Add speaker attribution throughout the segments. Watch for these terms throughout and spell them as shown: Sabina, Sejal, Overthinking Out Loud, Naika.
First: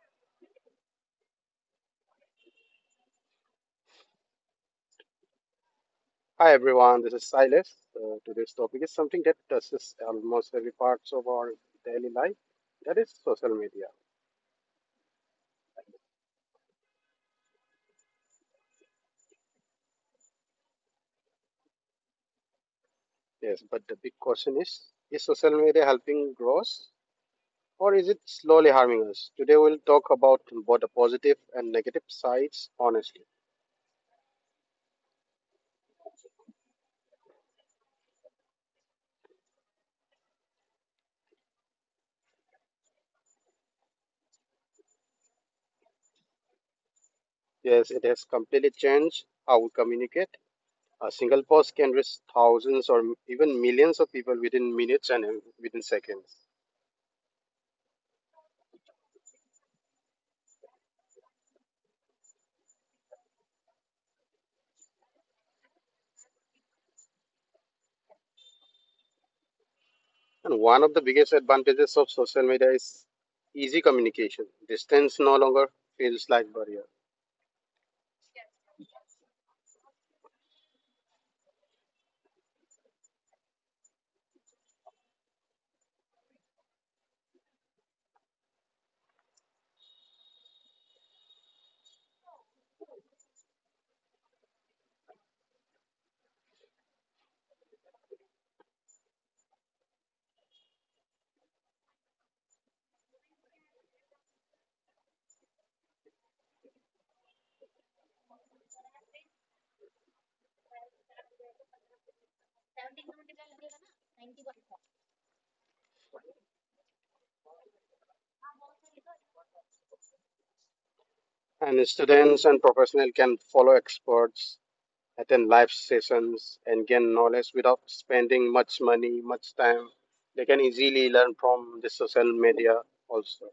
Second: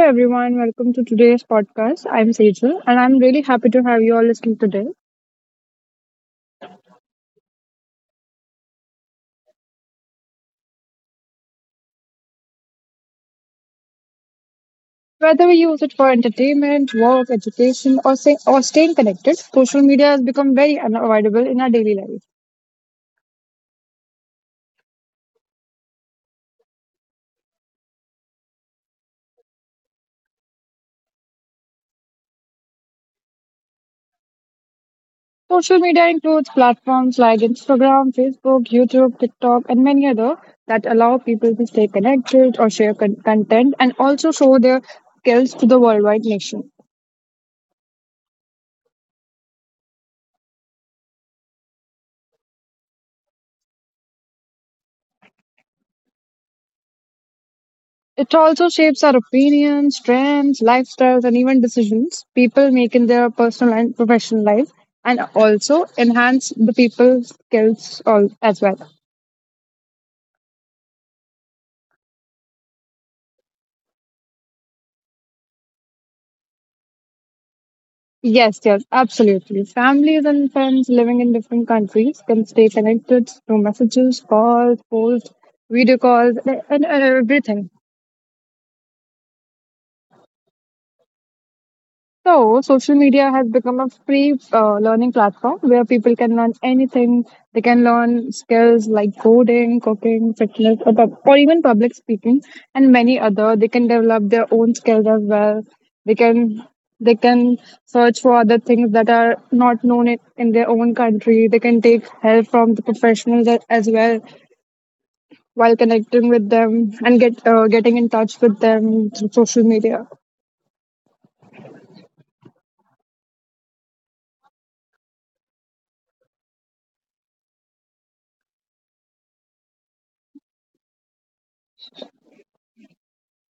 Speaker 1: everyone. Welcome to today's podcast. I'm Sejal, and I'm really happy to have you all listening today.
Speaker 2: Hi everyone, this is Silas. Today's topic is something that touches almost every parts of our daily life. That is social media.
Speaker 1: Whether we use it for entertainment, work, education, or staying connected, social media has become very unavoidable in our daily life.
Speaker 2: Yes, but the big question is social media helping growth, or is it slowly harming us? Today we'll talk about both the positive and negative sides. Honestly,
Speaker 1: Social media includes platforms like Instagram, Facebook, YouTube, TikTok, and many other that allow people to stay connected or share content, and also show their skills to the worldwide nation.
Speaker 2: yes, it has completely changed how we communicate. A single post can reach thousands or even millions of people within minutes and within seconds.
Speaker 1: It also shapes our opinions, trends, lifestyles, and even decisions people make in their personal and professional life, and also enhance the people's skills all, as well.
Speaker 2: And one of the biggest advantages of social media is easy communication. Distance no longer feels like barrier.
Speaker 1: Yes, yes, absolutely. Families and friends living in different countries can stay connected through messages, calls, posts, video calls, and everything. So, social media has become a free learning platform where people can learn anything. They can learn skills like coding, cooking, fitness, or even public speaking, and many other. They can develop their own skills as well. They can they can search for other things that are not known in their own country. They can take help from the professionals as well, while connecting with them and getting in touch with them through social media.
Speaker 2: And students and professionals can follow experts, attend live sessions, and gain knowledge without spending much money, much time. They can easily learn from the social media also.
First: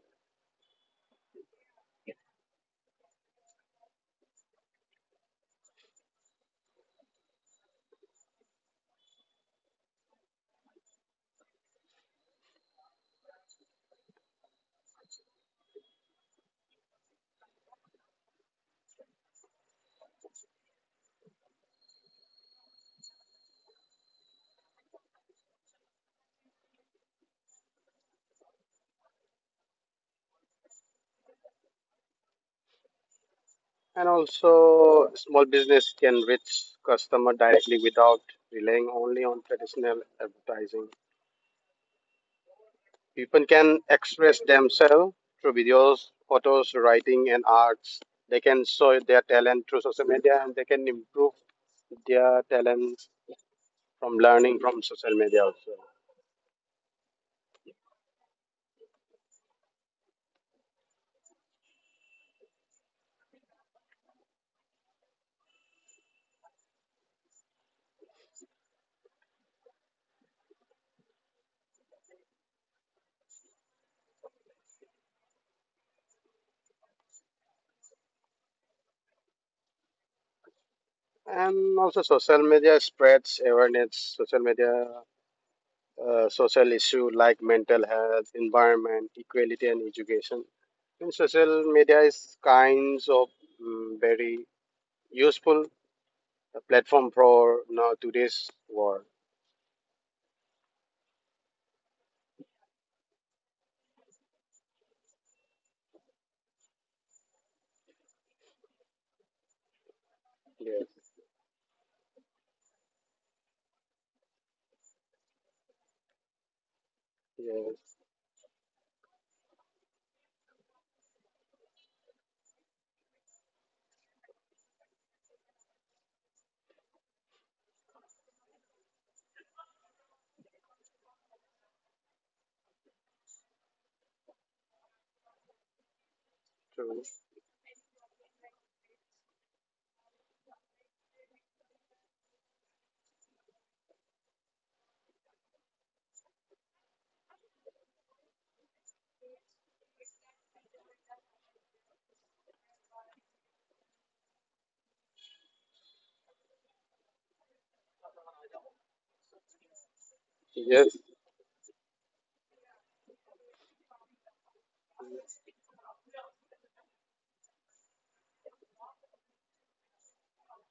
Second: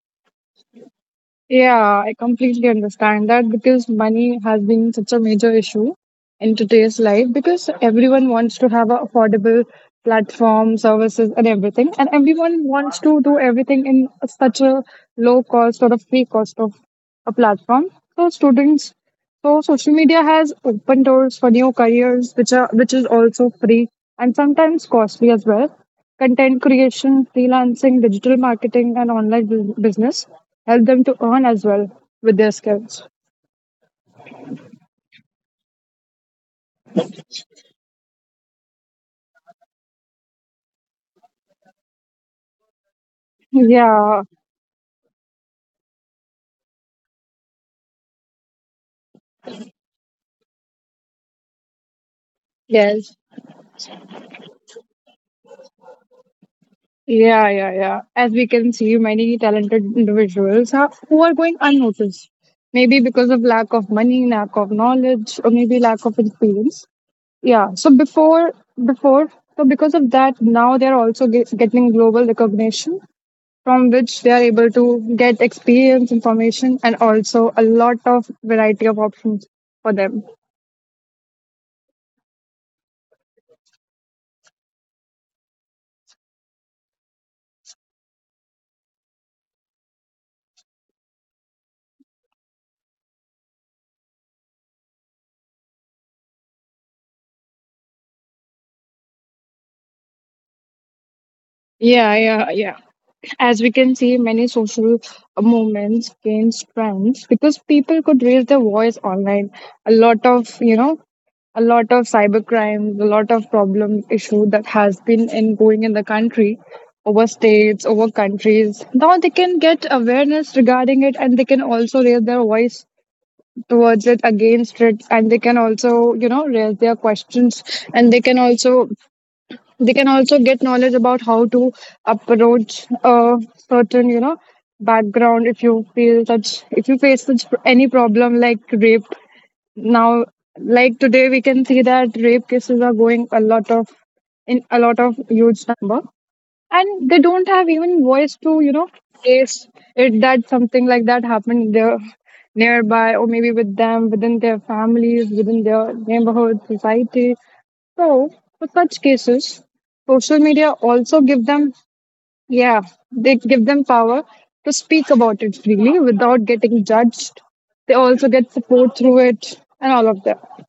Speaker 1: Yeah, I completely understand that, because money has been such a major issue in today's life, because everyone wants to have a affordable platform, services, and everything. And everyone wants to do everything in such a low cost or a free cost of a platform. So students, so social media has opened doors for new careers, which is also free and sometimes costly as well. Content creation, freelancing, digital marketing, and online business help them to earn as well with their skills.
Speaker 2: And also, small business can reach customer directly without relying only on traditional advertising. People can
Speaker 1: Yeah,
Speaker 2: express themselves through videos, photos, writing, and arts. They can show their talent through social media and they can improve their talent
Speaker 1: yes.
Speaker 2: from learning from social media also.
Speaker 1: Yeah, yeah, yeah. As we can see, many talented individuals who are going unnoticed, maybe because of lack of money, lack of knowledge, or maybe lack of experience. Yeah. So because of that, now they're also getting global recognition, from which they are able to get experience, information, and also a lot of variety of options for them.
Speaker 2: And also, social media spreads awareness, social media, social issue like mental health, environment, equality, and education. And social media is kinds of very useful platform for now today's world.
Speaker 1: Yeah, yeah, yeah. As we can see, many social movements gain strength because people could raise their voice online. A lot of, you know,
Speaker 2: Yes.
Speaker 1: a lot of cybercrimes, a lot of problem issue that has been in going in the country, over
Speaker 2: Yeah.
Speaker 1: states, over countries. Now they can get awareness regarding it, and they can also raise their voice towards it, against it, and they can also raise their questions, and they can also, get knowledge about how to approach a certain, background. If you
Speaker 2: True.
Speaker 1: face such any problem, like rape. Now, like, today we can see that rape cases are going a lot of, in a lot of huge number, and they don't have even voice to, face it, that something like that happened there nearby, or maybe with them, within their families, within their neighborhood society. So, for such cases, social media
Speaker 2: Yes,
Speaker 1: also give them, yeah, they give them power to speak about it freely without getting judged. They also get support through it, and all of that.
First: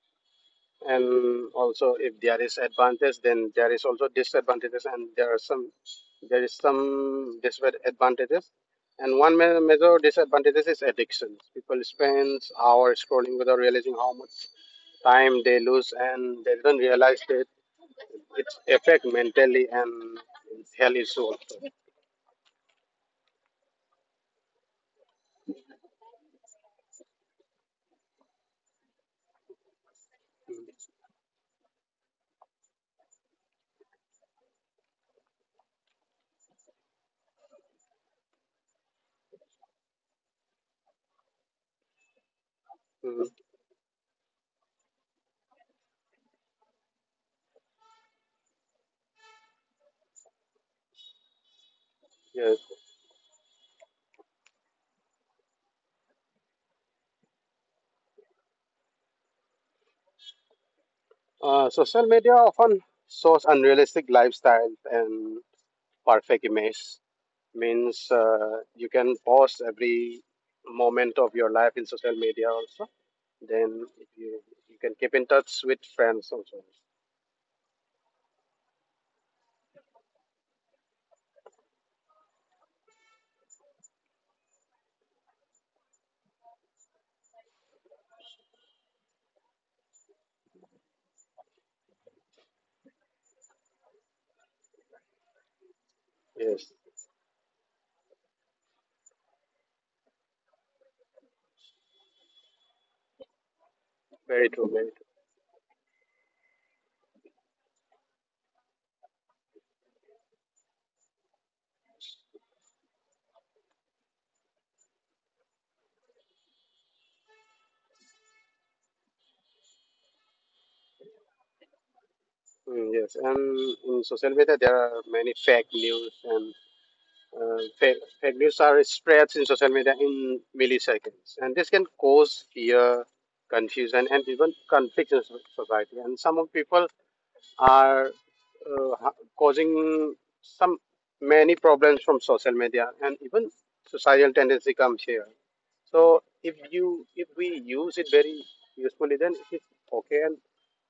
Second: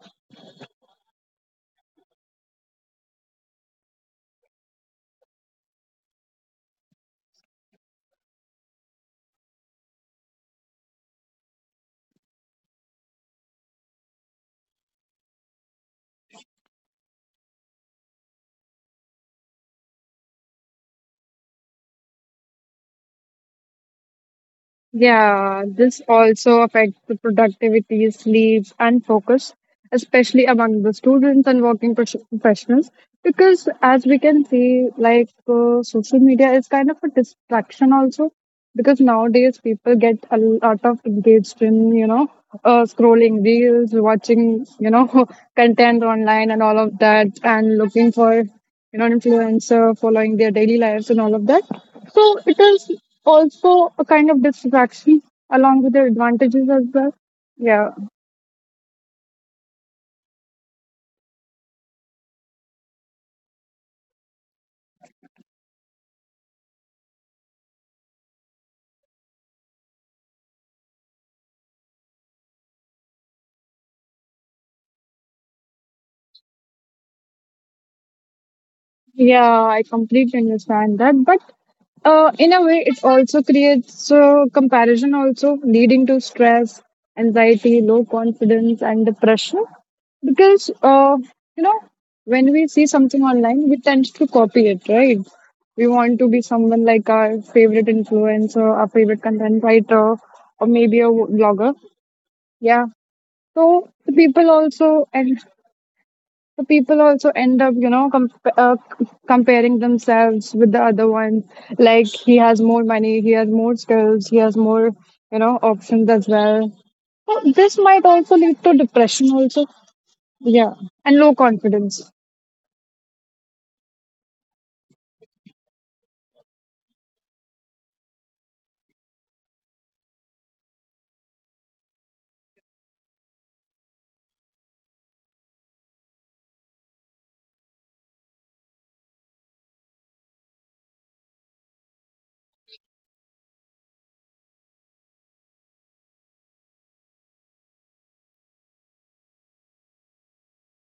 Speaker 2: and also if there is advantage, then there is also disadvantages, and there are some there is some disadvantages. And one major disadvantages is addiction. People spend hours scrolling without realizing how much time they lose, and they don't realize that it's affect mentally and health issue also.
Speaker 1: Yeah, this also affects the productivity, sleep, and focus, especially among the students and working professionals. Because, as we can see, like social media is kind of a distraction also. Because nowadays people get a lot of engaged in,
Speaker 2: Mm.
Speaker 1: scrolling reels, watching, content online and all of that, and looking for, influencer, following their daily lives and all of that. So it
Speaker 2: Yes.
Speaker 1: is also a kind of distraction along with the advantages as well. Yeah,
Speaker 2: Social media often shows unrealistic lifestyles and perfect images. Means you can post every moment of your life in social media also. Then if you, You can keep in touch with friends also.
Speaker 1: yeah, I completely understand that. But in a way, it also creates comparison, also leading to stress, anxiety, low confidence, and depression. Because you know, when we see something online, we tend to copy it, right? We want to be
Speaker 2: Yes,
Speaker 1: someone like our favorite influencer, our favorite content writer, or maybe a blogger. Yeah. So the people
Speaker 2: very true, very
Speaker 1: also, and the people also end up, comparing themselves with the other one. Like, he has more money, he has more skills, he has more, options as well. So this might also lead to depression, also. Yeah, and low confidence.
Speaker 2: true. Mm, yes, and in social media there are many fake news and fake news are spread in social media in milliseconds, and this can cause fear, confusion, and even conflict in society. And some of people are causing some many problems from social media and even societal tendency comes here, so if you if we use it very usefully, then it's okay, and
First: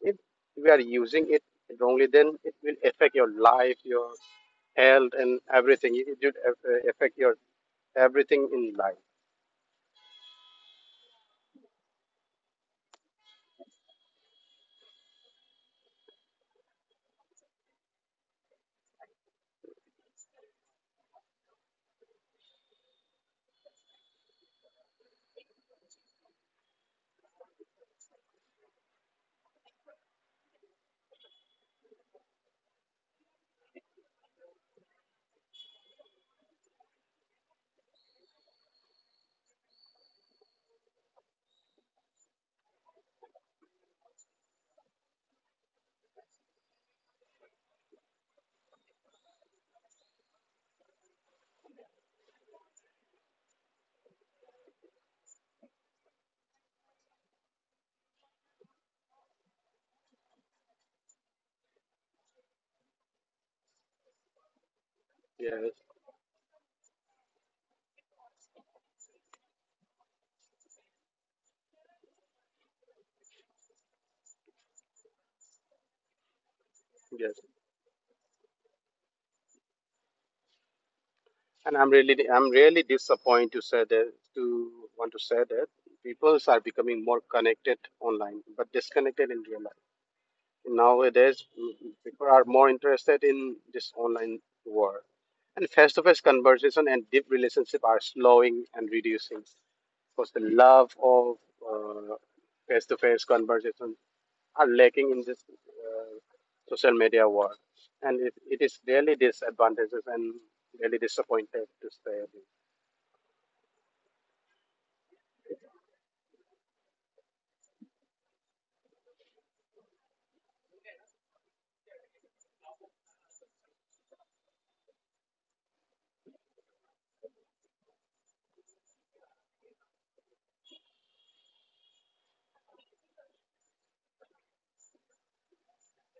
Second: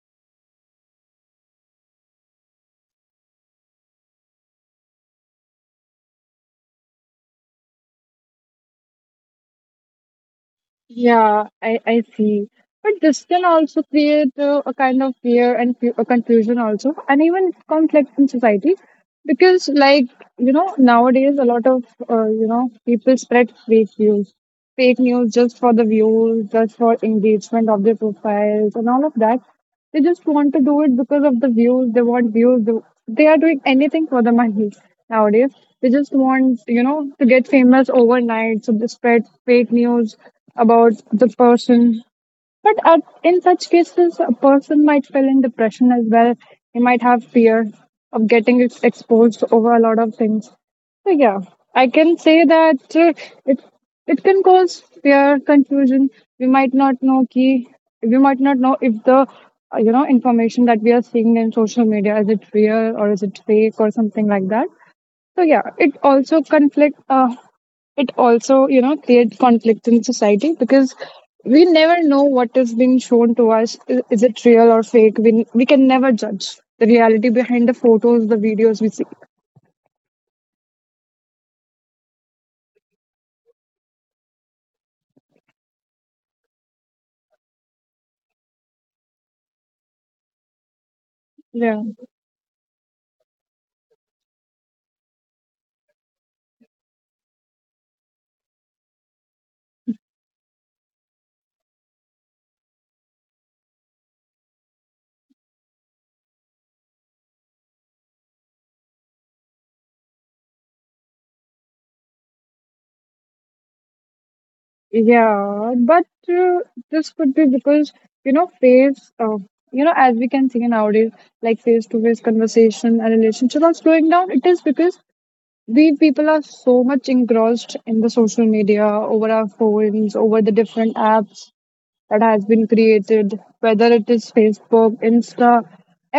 Speaker 2: if we are using it wrongly, then it will affect your life, your health, and everything. It will affect your everything in life.
Speaker 1: Yeah, I see. But this can also create a kind of fear and confusion also, and even conflict in society. Because, like, nowadays a lot of, people spread fake news. Fake news just for the views, just for engagement of their profiles and all of that. They just want to do it because of the views. They want views. They are doing anything for the money nowadays. They just want, to get famous overnight. So they spread fake news about the person, but in such cases, a person might feel in depression as well. He might have fear of getting exposed over a lot of things. So yeah, I can say that it it can cause fear, confusion. We might not know key. We might not know if the information that we are seeing in social media, is it real or is it fake, or something like that. So yeah,
Speaker 2: Yes,
Speaker 1: it also conflict. It also, create conflict in society, because we never know what is being shown to us. Is it real or fake? We can never judge the reality
Speaker 2: yes.
Speaker 1: behind the photos, the videos we see.
Speaker 2: And I'm really disappointed to want to say that people are becoming more connected online, but disconnected in real life. Nowadays,
Speaker 1: Yeah,
Speaker 2: people are more interested in this online world, and face-to-face conversation and deep relationship are slowing and reducing because the love of uh, face-to-face conversation are lacking in this social media world, and it is really disadvantages and really disappointed to say.
Speaker 1: yeah, but this could be because, you know face, uh, as we can see nowadays, like, face to face conversation and relationship are slowing down. It is because we people are so much engrossed in the social media, over our phones, over the different apps that has been created, whether it is facebook, insta.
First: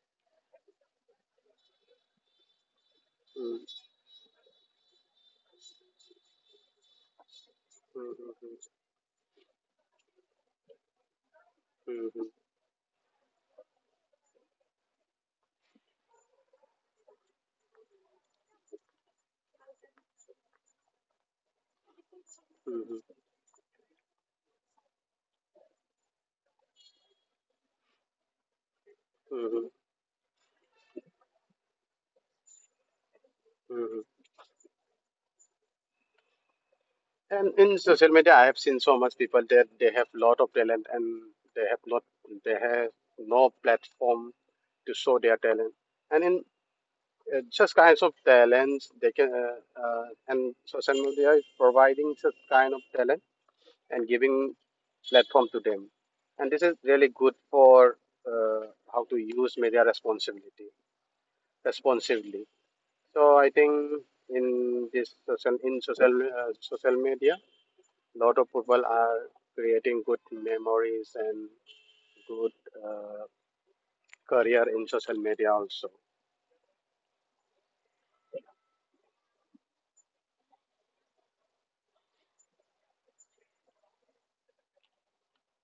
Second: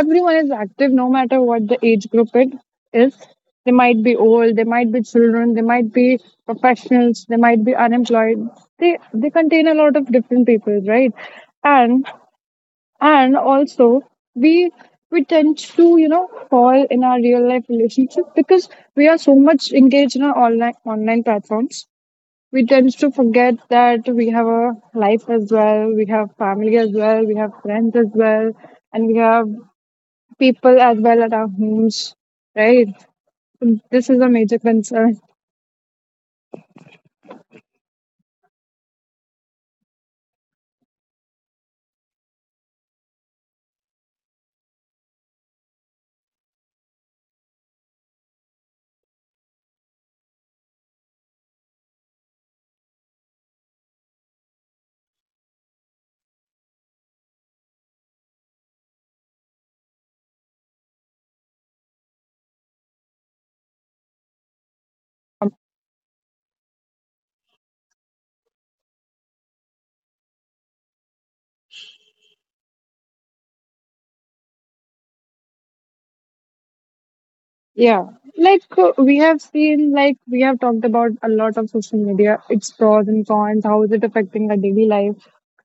Speaker 1: Everyone is active, no matter what the age group it is.
Speaker 2: Mm.
Speaker 1: They might be old, they might be children, they might be professionals, they might be
Speaker 2: mm, mm,
Speaker 1: unemployed. They contain a lot of different people, right? and
Speaker 2: mm,
Speaker 1: and also, we we tend to, fall in our real life relationship, because we are so much engaged in our online platforms. We
Speaker 2: mm,
Speaker 1: tend
Speaker 2: mm,
Speaker 1: to forget that we have a life as well, we have family as well, we have friends as well, and we have
Speaker 2: mm,
Speaker 1: people as well at our homes, right?
Speaker 2: mm,
Speaker 1: This is a major concern.
Speaker 2: And in social media, I have seen so much people that they have lot of talent and they have not they have no platform to show their talent. And in such kinds of talents, they can and social media is providing such kind of talent and giving platform to them. And this is really good for uh, how to use media responsibility responsibly. So I think in this social in social social media, lot of people are creating good memories and good uh, career in social media also.
Speaker 1: Yeah, like we have seen, like, we have talked about a lot of social media, its pros and cons, how is it affecting our daily life.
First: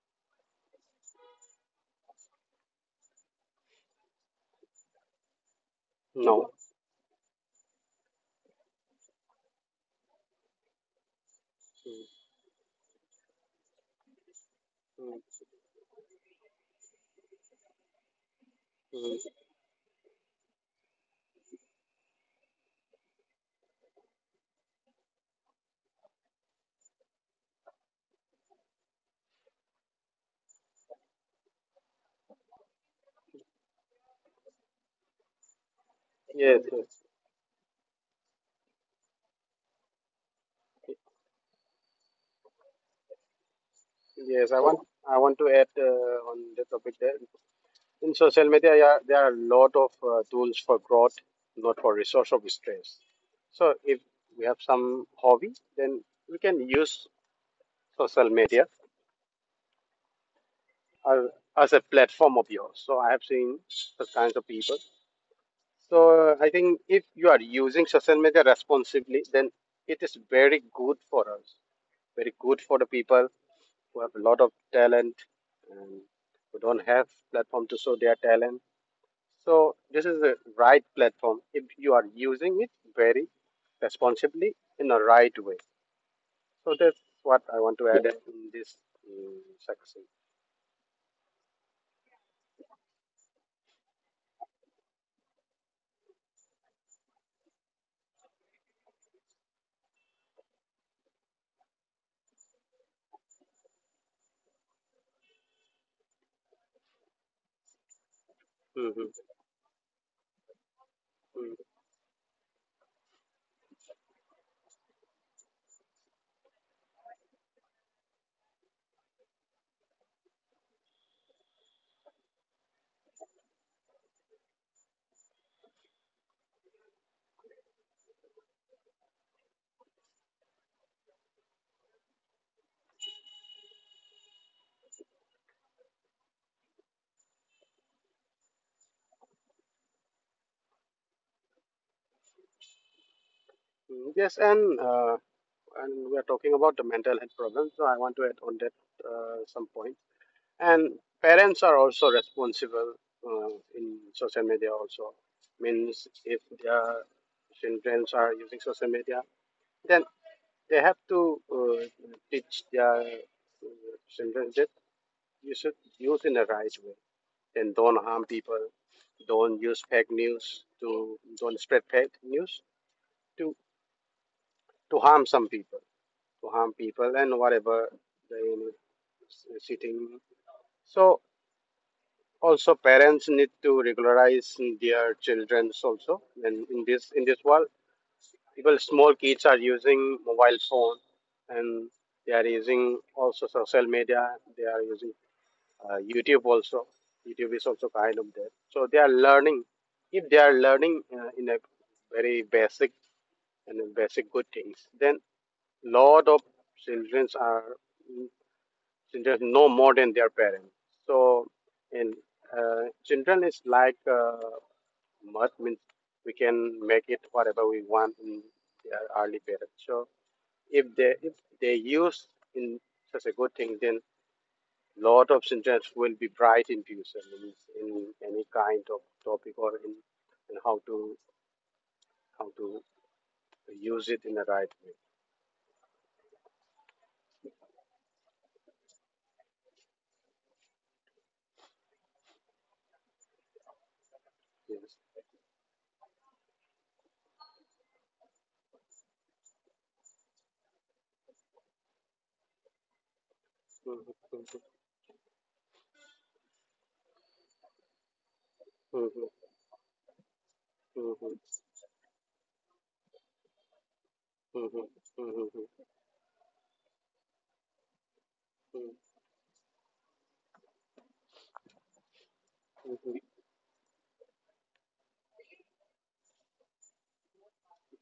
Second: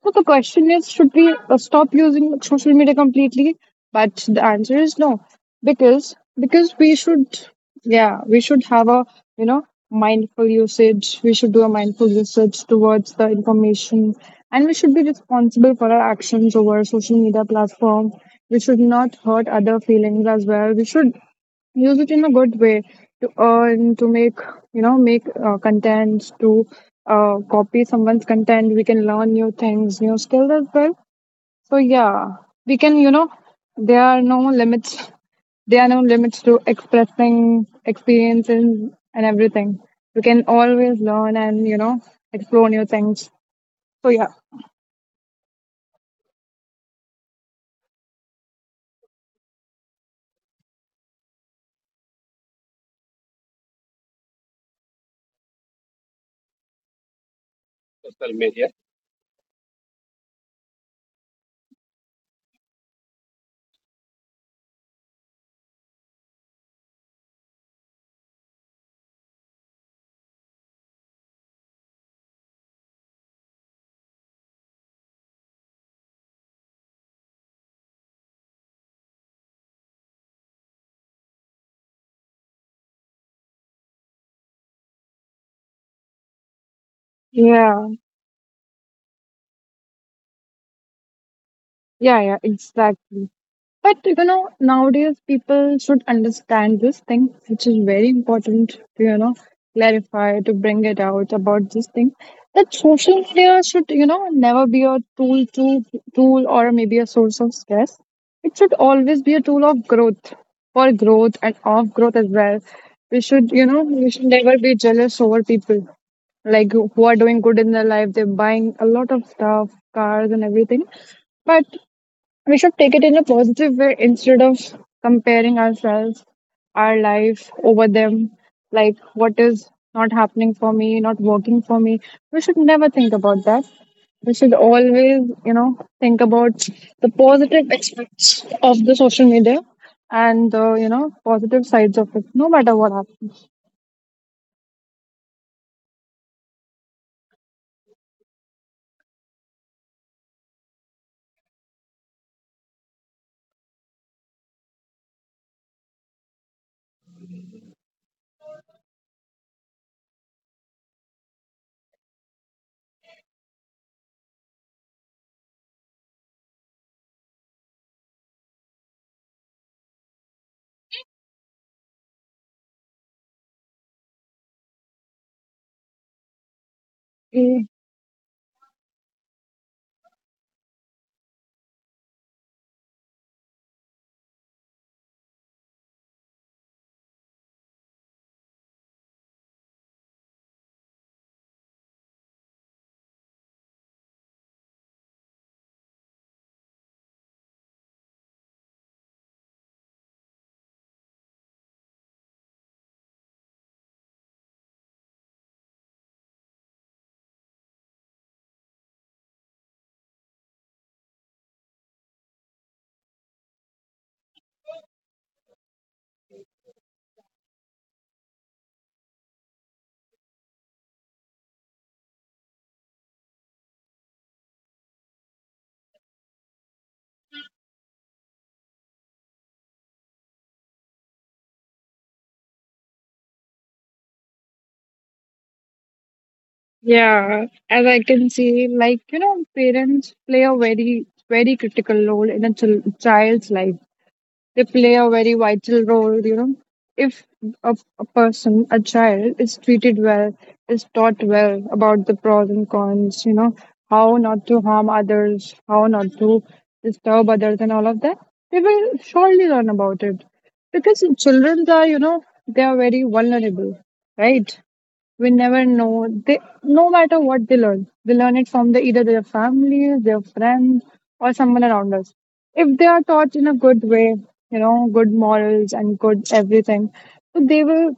Speaker 1: So the question is, should we stop using social media completely? But the answer is no, because
Speaker 2: No.
Speaker 1: because we should, yeah, we should have a, you know mindful usage. We should do a
Speaker 2: Mm,
Speaker 1: mindful usage towards the information, and we should be
Speaker 2: mm,
Speaker 1: responsible for our actions over social media platform. We should not
Speaker 2: mm.
Speaker 1: hurt other feelings as well. We should use it in a good way, to earn, to make you know make contents, to copy someone's content. We can learn new things, new skills as well. So yeah, we can, there are no limits, to
Speaker 2: Yes. yes
Speaker 1: expressing experiences, and everything. We can always learn and, explore new things. So yeah,
Speaker 2: yes i want i want to add on the topic there. In social media, yeah, there are a lot of tools for growth, not for resource of stress. So if we have some hobby, then we can use social media as, as a platform of yours. So I have seen such kinds of people. So I think if you are using social media responsibly, then it is very good for us, very good for the people who have a lot of talent and who don't have platform to show their talent. So this is the right platform if you are using it very responsibly in the right way. So that's what I want
Speaker 1: yeah,
Speaker 2: to add in this section.
Speaker 1: yeah, yeah, exactly. But, nowadays people should understand this thing, which is very important to, clarify, to bring it out about this thing. That social media should, never be a tool, or maybe a source of stress. It should
Speaker 2: Mhm.
Speaker 1: always be a tool of growth, for growth and
Speaker 2: Mm.
Speaker 1: of growth as well. We should never be jealous over people, like, who are doing good in their life. They're buying a lot of stuff, cars and everything. But we should take it in a positive way, instead of comparing ourselves, our life over them, like, what is not happening for me, not working for me. We should never think about that. We should always, think about the positive aspects of the social media, and the, positive sides of it, no matter what happens.
Speaker 2: Mm. Yes, and we are talking about the mental health problems. So I want to add on that some point. And parents are also responsible uh, in social media also. Means if their children are using social media, then they have to teach their children that you should use in the right way and don't harm people, don't use fake news to don't spread fake news to harm some people, to harm people and
Speaker 1: Mm.
Speaker 2: whatever they sitting. So also, parents need to regularize their childrens also. And in this world, people small kids are using mobile phone, and they are using also social media. They are using YouTube also. YouTube is also kind of there. So they are learning. If they are learning in a very basic and basic good things, then lot of childrens are. Children know more than their parents. So, in children is like mud. Means we can make it whatever we want in their early period. So, if they use in such a good thing, then lot of children will be bright in future in any kind of topic in how to how to use it in the right way.
Speaker 1: Yeah, as I can see, like, parents play a very, very critical role in a child's life. They
Speaker 2: Yes.
Speaker 1: play a very vital role. If a person, a child, is treated well, is taught well about the pros and cons, how not
Speaker 2: Mhm.
Speaker 1: to harm others, how not to disturb others, and all of that, they will
Speaker 2: mhm, mhm,
Speaker 1: surely learn about it. Because
Speaker 2: mhm, mhm,
Speaker 1: children are, they are very vulnerable, right?
Speaker 2: mhm,
Speaker 1: We never
Speaker 2: mhm,
Speaker 1: know. They, no matter what they learn, they learn it from
Speaker 2: mhm,
Speaker 1: either their families, their friends, or someone around us. If they are
Speaker 2: mhm,
Speaker 1: taught in a good way, good morals and good everything, so they will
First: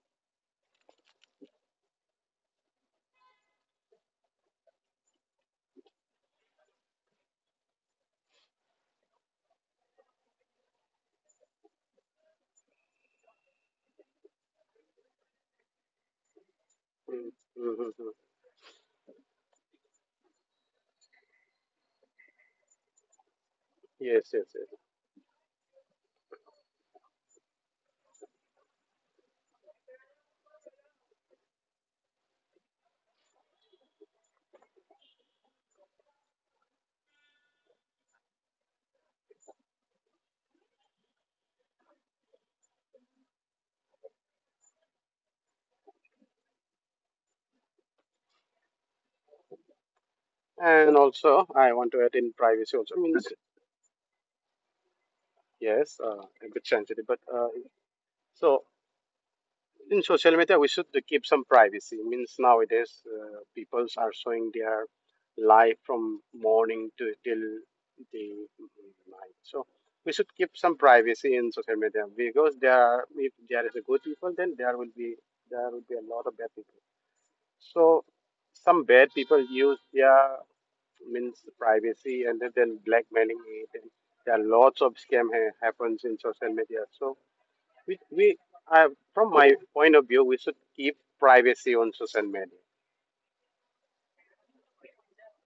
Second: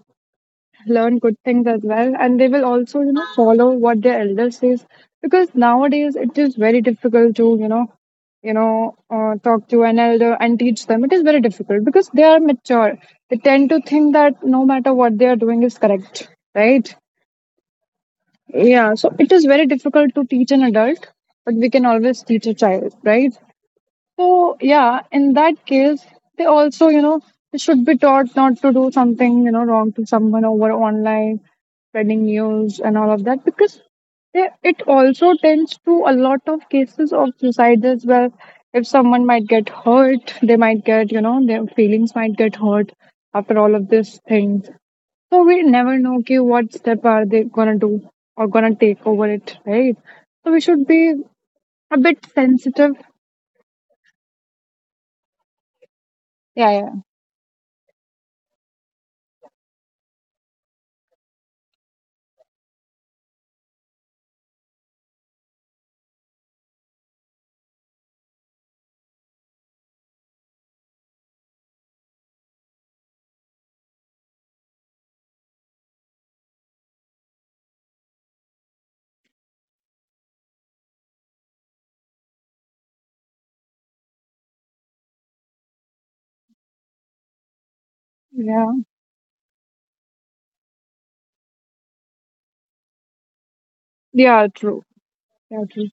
Speaker 1: learn good things as well, and they will also follow what their elders says. Because nowadays it is very difficult to talk to an elder and teach them. It is very difficult because they are mature. They tend to think that no matter what they are doing is correct, right?
Speaker 2: Mm, mm, mm, mm.
Speaker 1: Yeah, so it is very difficult to teach an adult, but we can always teach a child, right?
Speaker 2: Yes, yes,
Speaker 1: So,
Speaker 2: yes.
Speaker 1: yeah, in that case, they also, they should be taught not to do something wrong to someone over online, spreading news and all of that, because it also tends to a lot of cases of suicide as well. If someone might get hurt, they might get, you know, their feelings might get hurt after all of this thing. So we never know, okay, what step are they gonna do or gonna take over it, right? So we should be a bit
Speaker 2: And also,
Speaker 1: sensitive.
Speaker 2: I want to add in privacy also. Means,
Speaker 1: Yeah, yeah,
Speaker 2: yes, a bit sensitive, but so in social media, we should keep some privacy. Means nowadays, people are showing their life from morning to till the night. So we should keep some privacy in social media because there, are, if there is a good people, then there will be a lot of bad people. So some bad people use their means privacy and then blackmailing it, and there are lots of scam happens in social media. So
Speaker 1: yeah.
Speaker 2: we uh, from my point of view, we should keep privacy on social media.
Speaker 1: Yeah, true. Yeah, true.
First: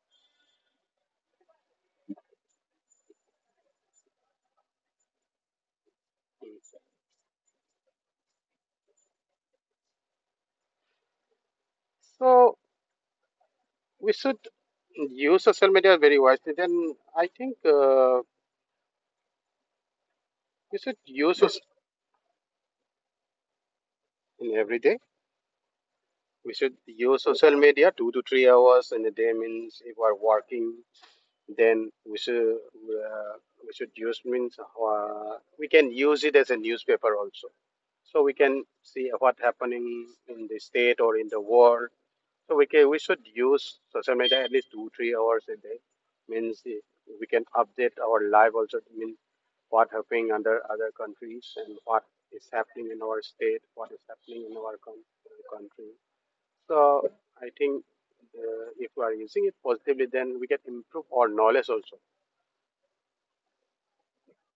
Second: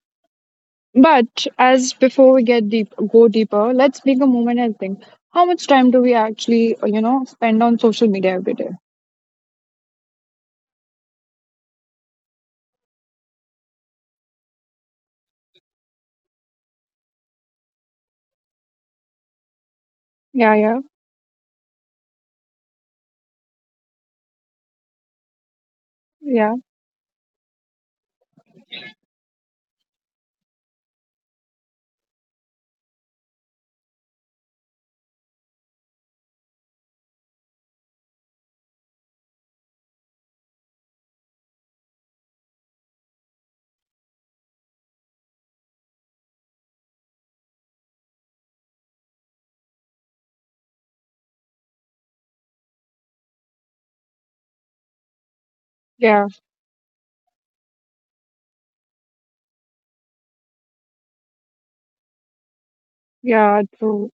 Speaker 1: But as before we go deeper, let's take a moment and think. How much time do we actually, spend on social media every day?
Speaker 2: So we should use social media very wisely. Then I think we
Speaker 1: Yeah,
Speaker 2: should
Speaker 1: yeah,
Speaker 2: use it in every day. We should
Speaker 1: yeah,
Speaker 2: use social media 2 to 3 hours in a day. Means if we are working, then we can use it as a newspaper also. So we can see what happening in the state or in the world. So we should use social media at least 2 3 hours a day. Means we can update our life also. Means what happening under other countries and what is happening in our state, what is happening in our country.
Speaker 1: yeah,
Speaker 2: So I think if we are using it positively, then we can improve our knowledge also.
Speaker 1: yeah. True.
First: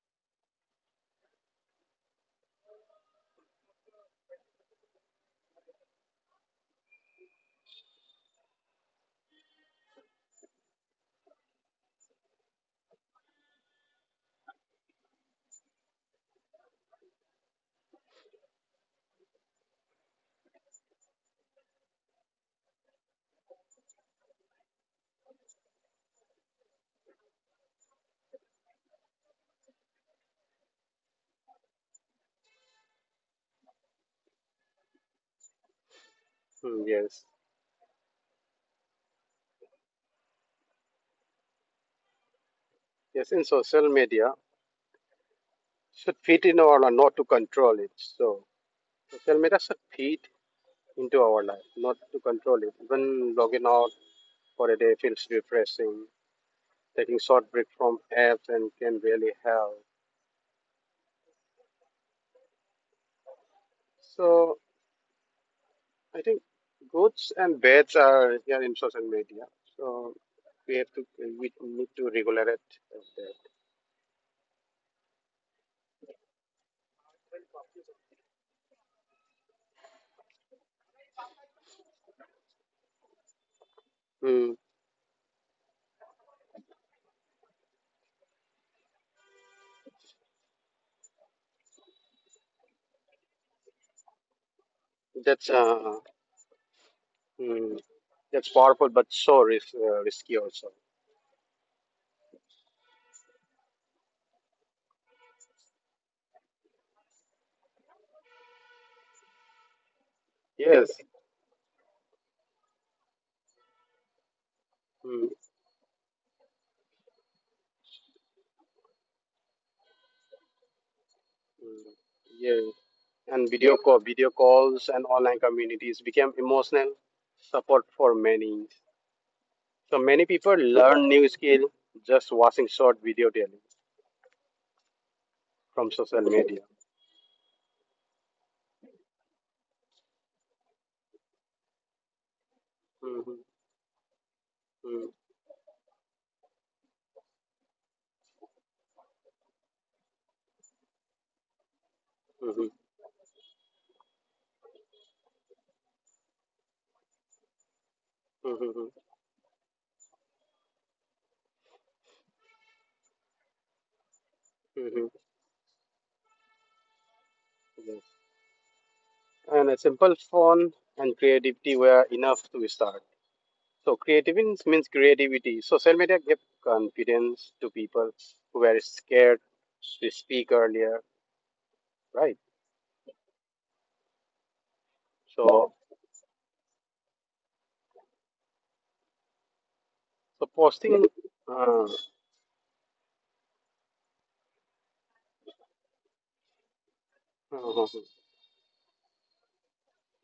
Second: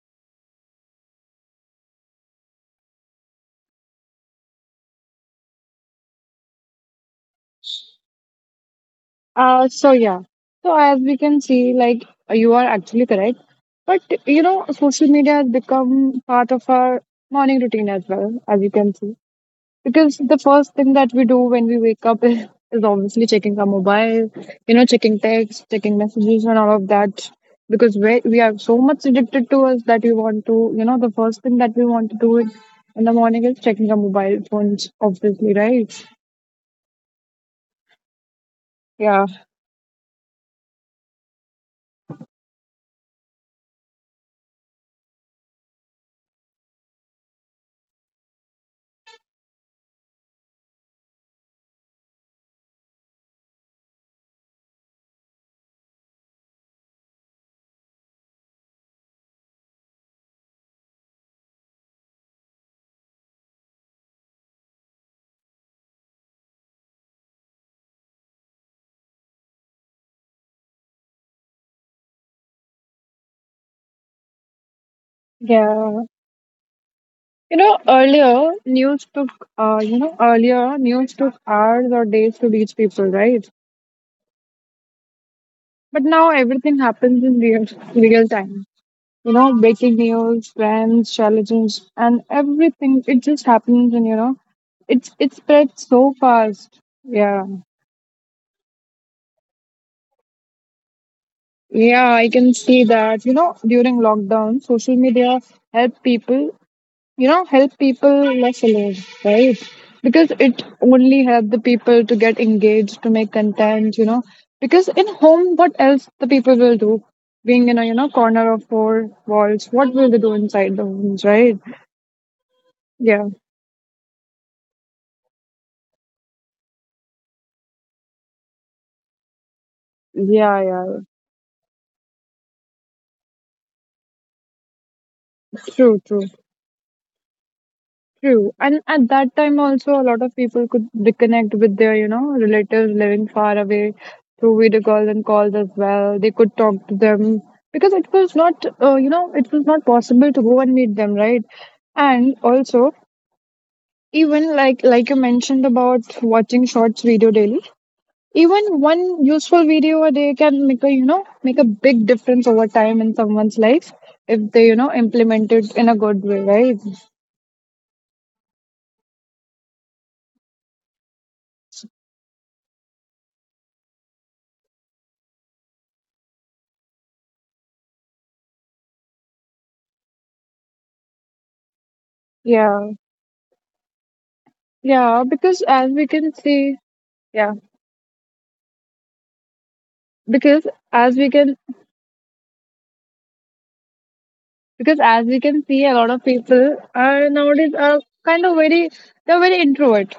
Speaker 1: So yeah. So, as we can see, like, you are actually correct. But, you know, social media has become part of our morning routine as well, as you can see. Because the first thing that we do when we wake up is obviously checking our mobile, you know, checking text, checking messages, and all of that. Because we are so much addicted to us that we want to, you know, the first thing that we want to do in the morning is checking our mobile phones, obviously, right?
Speaker 2: Hmm, yes,
Speaker 1: Yeah.
Speaker 2: yes. In social media, should fit in our life, not to control it. So social media should fit into our life, not to control it. Even logging out for a day feels refreshing. Taking short break from apps and can really help. So I think goods and bads are here in social media. So we have to we need to regulate that.
Speaker 1: Yeah. You know, earlier news took hours or days to reach people, right?
Speaker 2: Hmm.
Speaker 1: But now everything happens in real time. You know, breaking news, trends, challenges, and everything. It just happens, and, you know, it
Speaker 2: That's
Speaker 1: spreads
Speaker 2: uh,
Speaker 1: so fast. Yeah,
Speaker 2: mm, that's powerful, but so risky also.
Speaker 1: yeah. I can see that. You know, during lockdown, social media helped people, help people less alone, right? Because it
Speaker 2: Yes.
Speaker 1: only help the people to get engaged to make content, because in
Speaker 2: Mm.
Speaker 1: home, what else the people will do, being in a, corner of four walls, what will they do inside the homes, right?
Speaker 2: mm, yeah,
Speaker 1: Yeah,
Speaker 2: and video calls, and online communities became emotional support for many. So many people
Speaker 1: yeah, yeah.
Speaker 2: learn new skill just watching short video daily from
Speaker 1: True,
Speaker 2: social
Speaker 1: true.
Speaker 2: media.
Speaker 1: True. And at that time also, a lot of people could reconnect with their relatives living
Speaker 2: Mhm.
Speaker 1: far away through video
Speaker 2: Hmm.
Speaker 1: calls and calls as well. They could talk to them because it was not possible to go and meet them, right? And
Speaker 2: mhm,
Speaker 1: also, even like you mentioned about watching shorts video daily,
Speaker 2: mhm,
Speaker 1: even
Speaker 2: mhm,
Speaker 1: one useful video a day can make a big difference over time in someone's life if they, you know,
Speaker 2: mhm.
Speaker 1: implement it in a good way, right?
Speaker 2: Yes. And a simple phone and creativity were enough to start. So creativity Creativity. Social media gave confidence to people who were scared to speak earlier, right?
Speaker 1: Yeah. Yeah, because
Speaker 2: So,
Speaker 1: as we can see, yeah,
Speaker 2: so
Speaker 1: because
Speaker 2: posting,
Speaker 1: as we can,
Speaker 2: uh,
Speaker 1: because as we can see, a lot of people are nowadays are kind of very. They're very introvert.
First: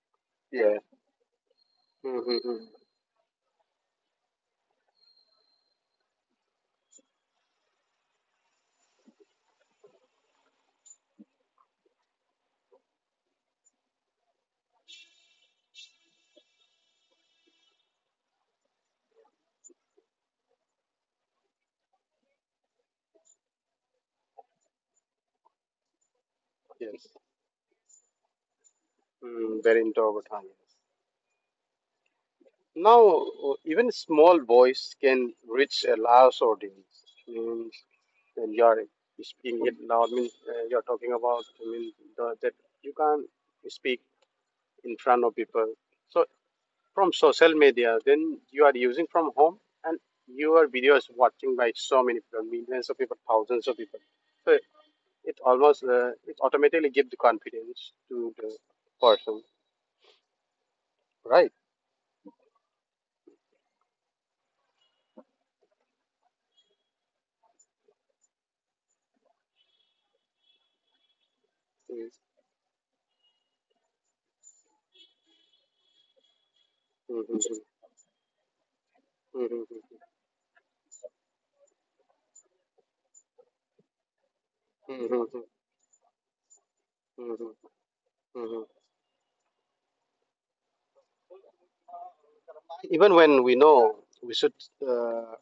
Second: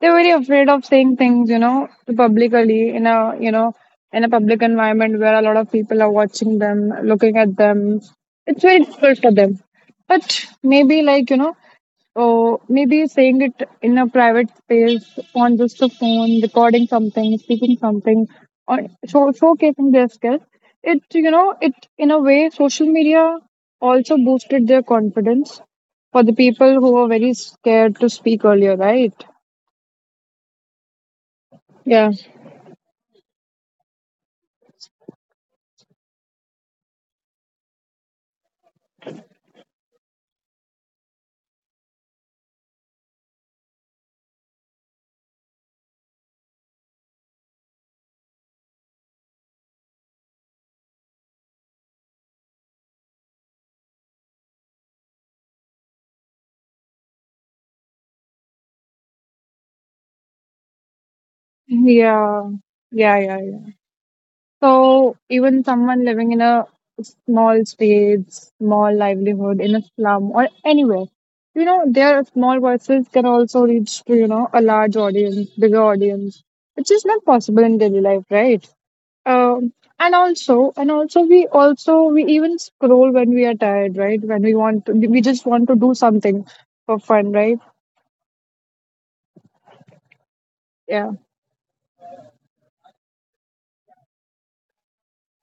Speaker 1: They're very afraid
Speaker 2: yeah.
Speaker 1: of saying things, you know, to
Speaker 2: Mhm.
Speaker 1: publicly in a, public environment where a lot of people are watching them, looking at them. It's very difficult for them. But maybe like, you know, So maybe saying it in a private space on just a phone, recording something, speaking something, or showcasing their skills. It, you know, it in a way, social media also boosted their confidence for the people who were
Speaker 2: Yes,
Speaker 1: very scared to speak earlier, right?
Speaker 2: mm, very introvert. Huh, yes.
Speaker 1: Yeah.
Speaker 2: Now, even small voice can reach a large audience. Means when you are speaking it loud, means you are talking about. I mean the, that you can't speak in front of people. So from social media, then you are using from home, and your video is watching by so many people, millions of people, thousands of people. So it almost it automatically gives the confidence to the person, right?
Speaker 1: Yeah. Yeah. Yeah. Yeah. So even someone living in a small space, small livelihood in a slum or anywhere, you know,
Speaker 2: Mm,
Speaker 1: their small voices can also reach to a large audience, bigger audience, which is not
Speaker 2: mm,
Speaker 1: possible in daily life, right?
Speaker 2: mm,
Speaker 1: Um,
Speaker 2: mm,
Speaker 1: and also, we even scroll when we are tired, right? When we want to,
Speaker 2: mm,
Speaker 1: we
Speaker 2: mm,
Speaker 1: just
Speaker 2: mm,
Speaker 1: want to do something for fun,
Speaker 2: mm, mm,
Speaker 1: right?
Speaker 2: mm, mm.
Speaker 1: Yeah.
Speaker 2: Even when we know we should uh,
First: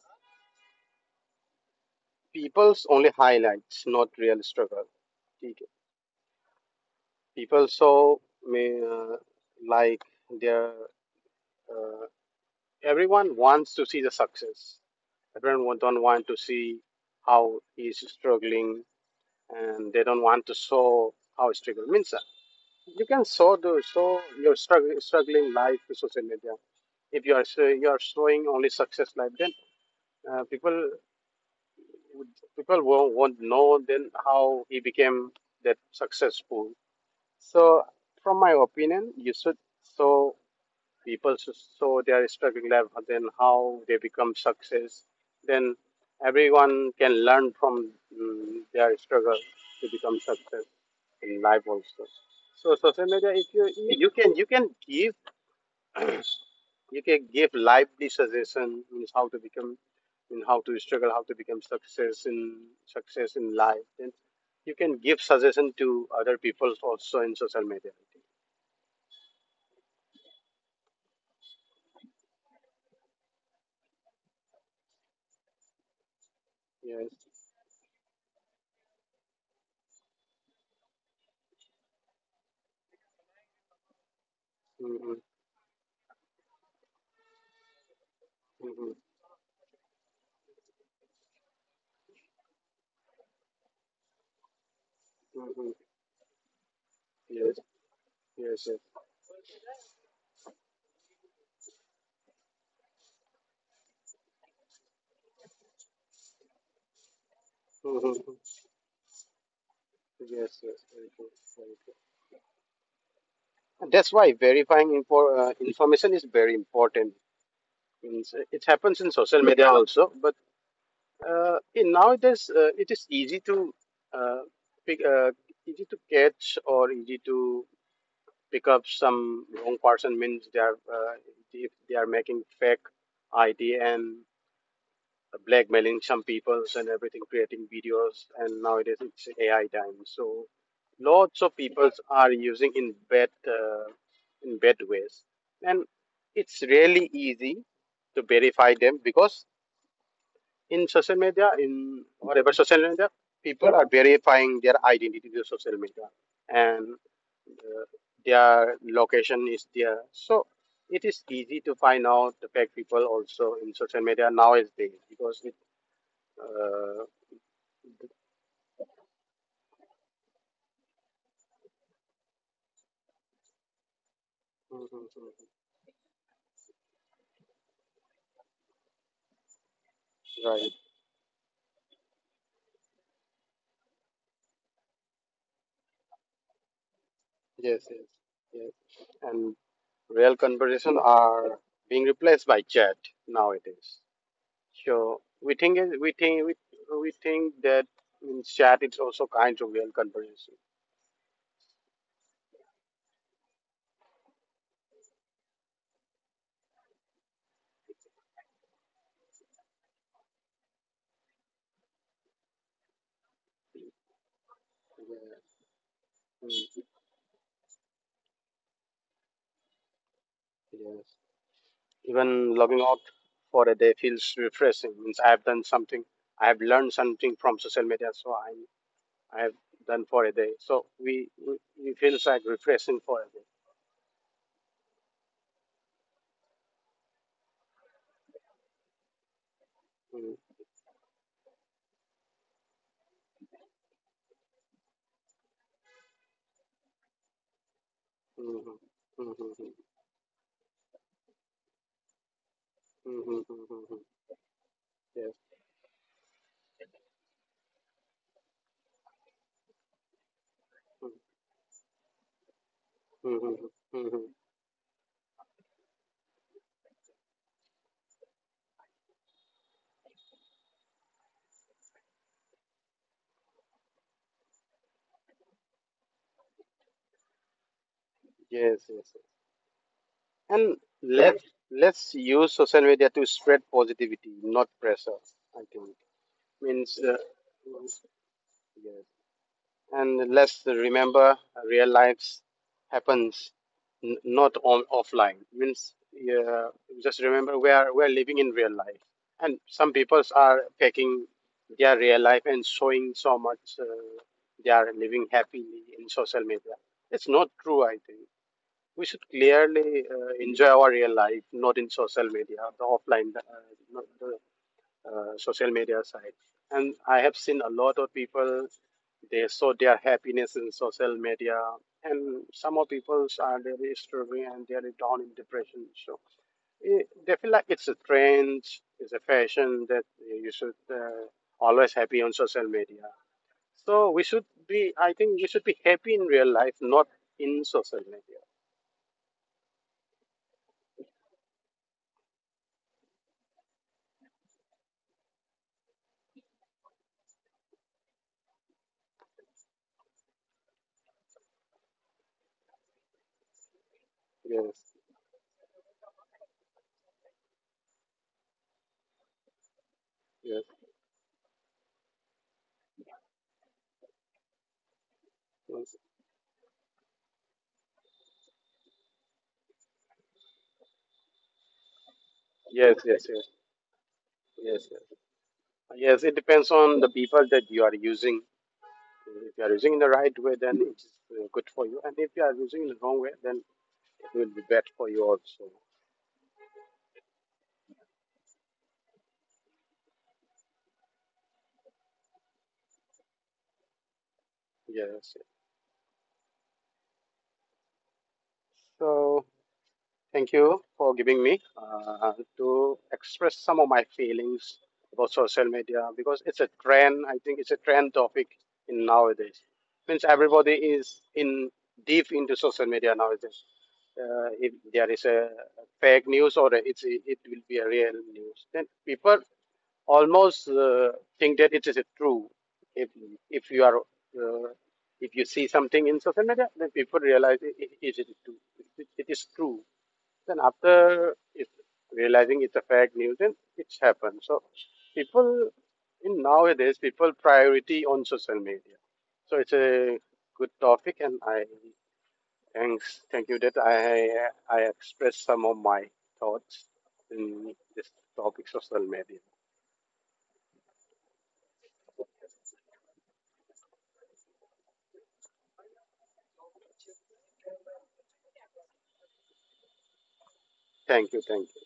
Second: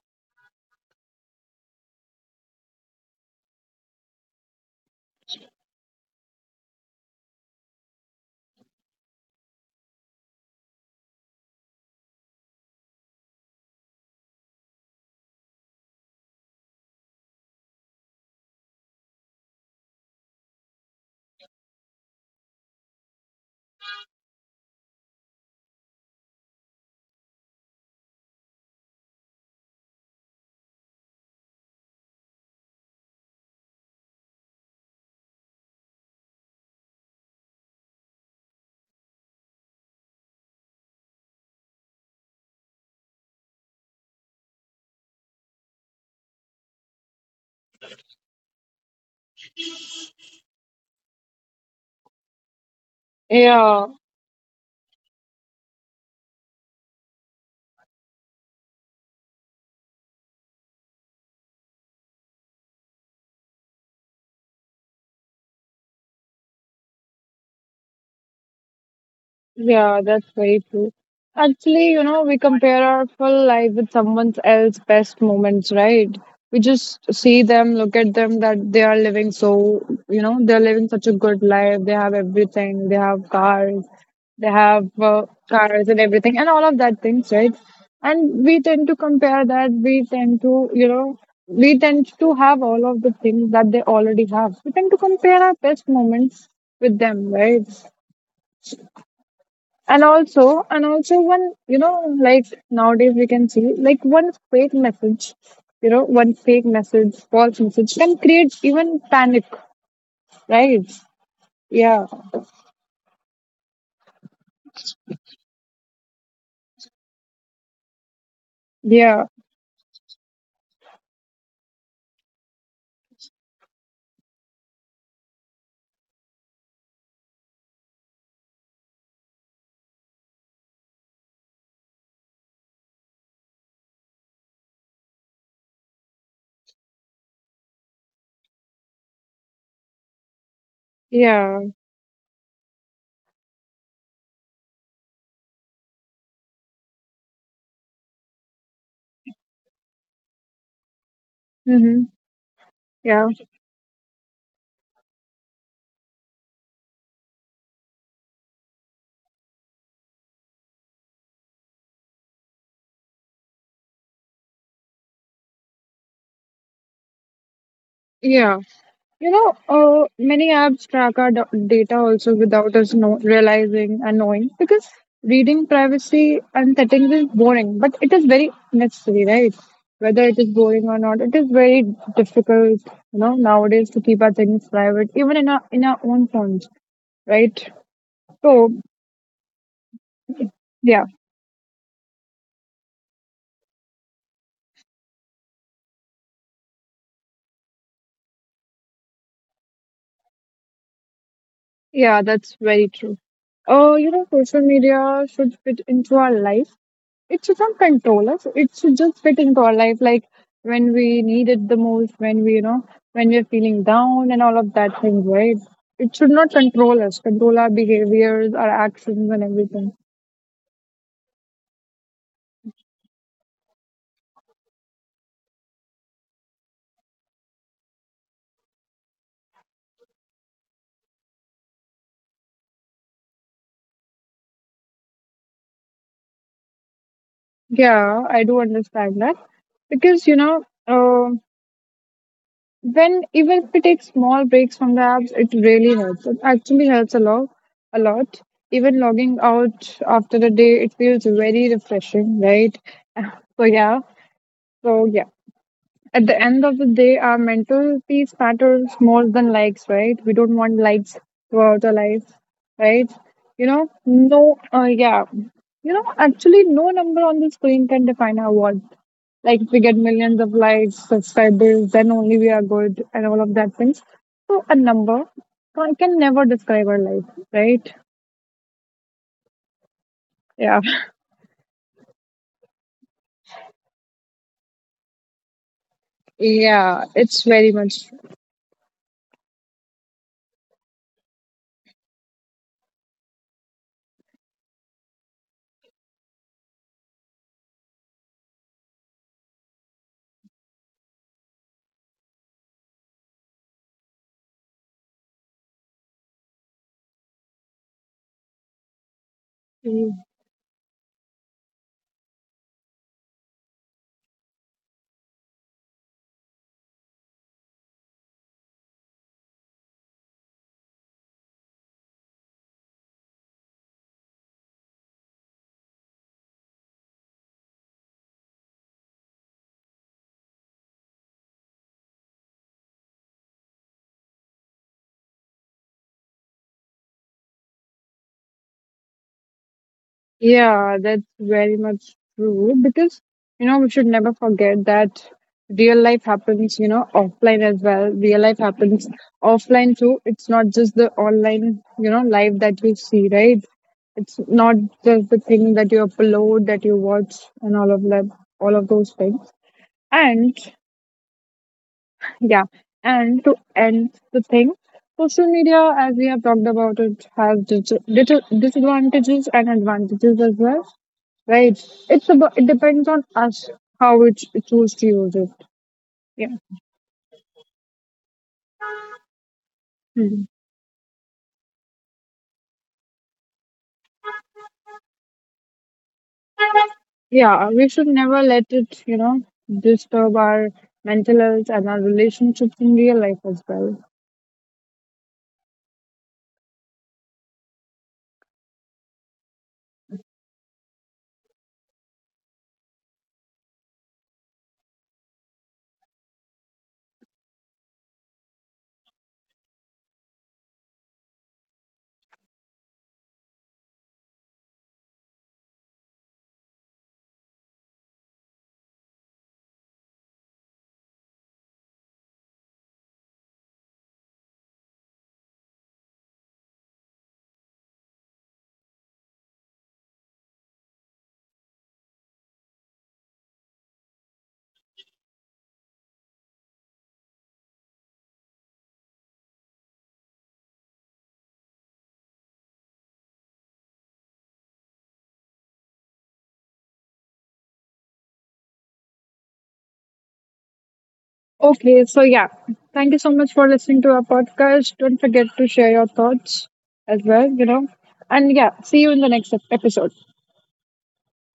Speaker 2: people's only highlights, not real struggle. ठीक है. People so may uh, like their uh, Everyone wants to see the success. Everyone don't want to see how he's struggling, and they don't want to show how struggle means. You can show your struggling life to social media. If you are you are showing only success life, then people would- people won't know then how he became that successful. So, from my opinion, you should show people so they are struggling level then how they become success then everyone can learn from their struggle to become success in life also. So social media, if you
Speaker 1: Yeah.
Speaker 2: you can give you can give lively suggestion means how to become in how to struggle how to become success in success in life, then you can give suggestion to other people also in social media.
Speaker 1: Yeah, that's very true. Actually, you know, we compare our full life with someone else's best moments, right? We just
Speaker 2: Yes.
Speaker 1: see them, look at them, that they are living so, you know, they're living such a good life. They have everything. They have cars. They have
Speaker 2: Hmm.
Speaker 1: cars and everything, and all of that things, right? And we tend
Speaker 2: Hmm.
Speaker 1: to compare that. We tend to, you know, we tend to have all of the things that they already have. We tend to compare our best moments with them,
Speaker 2: Hmm.
Speaker 1: right?
Speaker 2: Yes, sir.
Speaker 1: And also, and also one you know like, nowadays, we can see, like, one fake message, false message can
Speaker 2: Mhm.
Speaker 1: create even panic,
Speaker 2: Yes, sir.
Speaker 1: right?
Speaker 2: Very true. Very true.
Speaker 1: Yeah,
Speaker 2: And that's why verifying info, information is very important. Means, it happens in
Speaker 1: yeah,
Speaker 2: social media also, but in nowadays it is easy to uh, pick, easy to catch or easy to pick up some wrong person. Means they are if they are making fake ID and blackmailing some peoples and everything, creating videos, and nowadays it's AI time. So lots of
Speaker 1: yeah.
Speaker 2: peoples are using in bad ways, and it's really easy to verify them because in social media, in
Speaker 1: Mm-hmm.
Speaker 2: whatever social media,
Speaker 1: Yeah,
Speaker 2: people are verifying their identity to social media, and uh, their location is there. So it is easy to find out the fake people also in social media nowadays because it. Uh,
Speaker 1: yeah. You know, many apps track our data also without us realizing and knowing, because reading privacy and settings is boring, but it is very necessary, right? Whether it is
Speaker 2: right.
Speaker 1: boring or not, it is very difficult, you know, nowadays, to keep our things private, even in our own phones, right?
Speaker 2: Yes, yes,
Speaker 1: So
Speaker 2: yes. And real conversation
Speaker 1: yeah,
Speaker 2: are being replaced by chat nowadays. So we think that in chat it's also kind of real conversation.
Speaker 1: yeah, that's very true. You know, social media should fit into our life, it should not control us. It should just fit into our life, like when we need it the most, when we're feeling down and all of that thing,
Speaker 2: Yeah.
Speaker 1: right? It should not
Speaker 2: Mm.
Speaker 1: control us, control our behaviors, our actions, and everything.
Speaker 2: Yes. Even logging out for a day feels refreshing. Means I have done something. I have learned something from social media, so I have done for a day. So we feels like refreshing for a day.
Speaker 1: Yeah, I do understand that because, you
Speaker 2: Mm.
Speaker 1: know, when even if we take small breaks from the apps, it really helps. It actually helps a lot, a lot.
Speaker 2: Mhm.
Speaker 1: Even logging
Speaker 2: Mhm.
Speaker 1: out after the day, it feels very refreshing, right?
Speaker 2: Mhm.
Speaker 1: So
Speaker 2: Mhm.
Speaker 1: yeah, so
Speaker 2: Yes.
Speaker 1: yeah. At the end of the day, our mental peace matters more than likes, right? We don't want likes throughout our life, right?
Speaker 2: Mhm.
Speaker 1: You know,
Speaker 2: Mhm.
Speaker 1: no, yeah. You know, actually, no number on the screen can define our worth. Like, if we get millions of likes, subscribers, then only we are good, and all of that things. So, a number can never describe our life, right?
Speaker 2: Yes, yes, yes. And
Speaker 1: Yeah.
Speaker 2: let's use social media to spread positivity, not pressure. I think means
Speaker 1: Yeah, it's very much.
Speaker 2: yes, and let's remember real life happens not on offline means yeah, just remember we're living in real life, and some people are taking their real life and showing so much they are living happily in social media. It's not true, I think we should clearly enjoy our real life, not in social media, the offline the, not the social media site. And I have seen a lot of people, they saw their happiness in social media. And some of people are really struggling and they are down in depression. So it, they feel like it's a trend, it's a fashion that you should always happy on social media. So we should be, I think we should be happy in real life, not in social media.
Speaker 1: Yeah, that's very much true, because you know we should never forget that real life happens, you know, offline as well. Real life happens offline too. It's not just the online, you know, life that you see, right? It's not
Speaker 2: Yes,
Speaker 1: just the thing that you upload, that you watch, and all of that, all of those things. And yeah, and to end the thing, social
Speaker 2: yes,
Speaker 1: media,
Speaker 2: yes,
Speaker 1: as we have talked about, it has disadvantages and advantages as well, right? It
Speaker 2: yes,
Speaker 1: depends
Speaker 2: yes,
Speaker 1: on
Speaker 2: yes,
Speaker 1: us how we ch-
Speaker 2: yes.
Speaker 1: choose to use it.
Speaker 2: Yes, it
Speaker 1: Yeah.
Speaker 2: depends on the people that you are using. If you are using in the right
Speaker 1: Mhm.
Speaker 2: way, then it's good for you. And if you are using in the wrong way, then it will be bad for you also.
Speaker 1: Yeah. We should never let it disturb our mental health and our relationships in real life as well.
Speaker 2: Yes. Yes. So. Thank you for giving me to express some of my feelings about social media because it's a trend. I think it's a trend topic in nowadays. Means everybody is in deep into social media nowadays. If there is a fake news or it's it will be a real news, then people almost think that it is a true. If if you are if you see something in social media, then people realize it is true. It is true. Then after it, realizing it's a fake news, then it's happened. So people in nowadays people priority on social media. So it's a good topic, and I thank you that I expressed some of my thoughts in this topic social media.
Speaker 1: Okay, so yeah, thank you so much for listening to our podcast. Don't forget to share your thoughts as well. You know, and yeah, see you in the next episode.
Speaker 2: Thank you, thank you.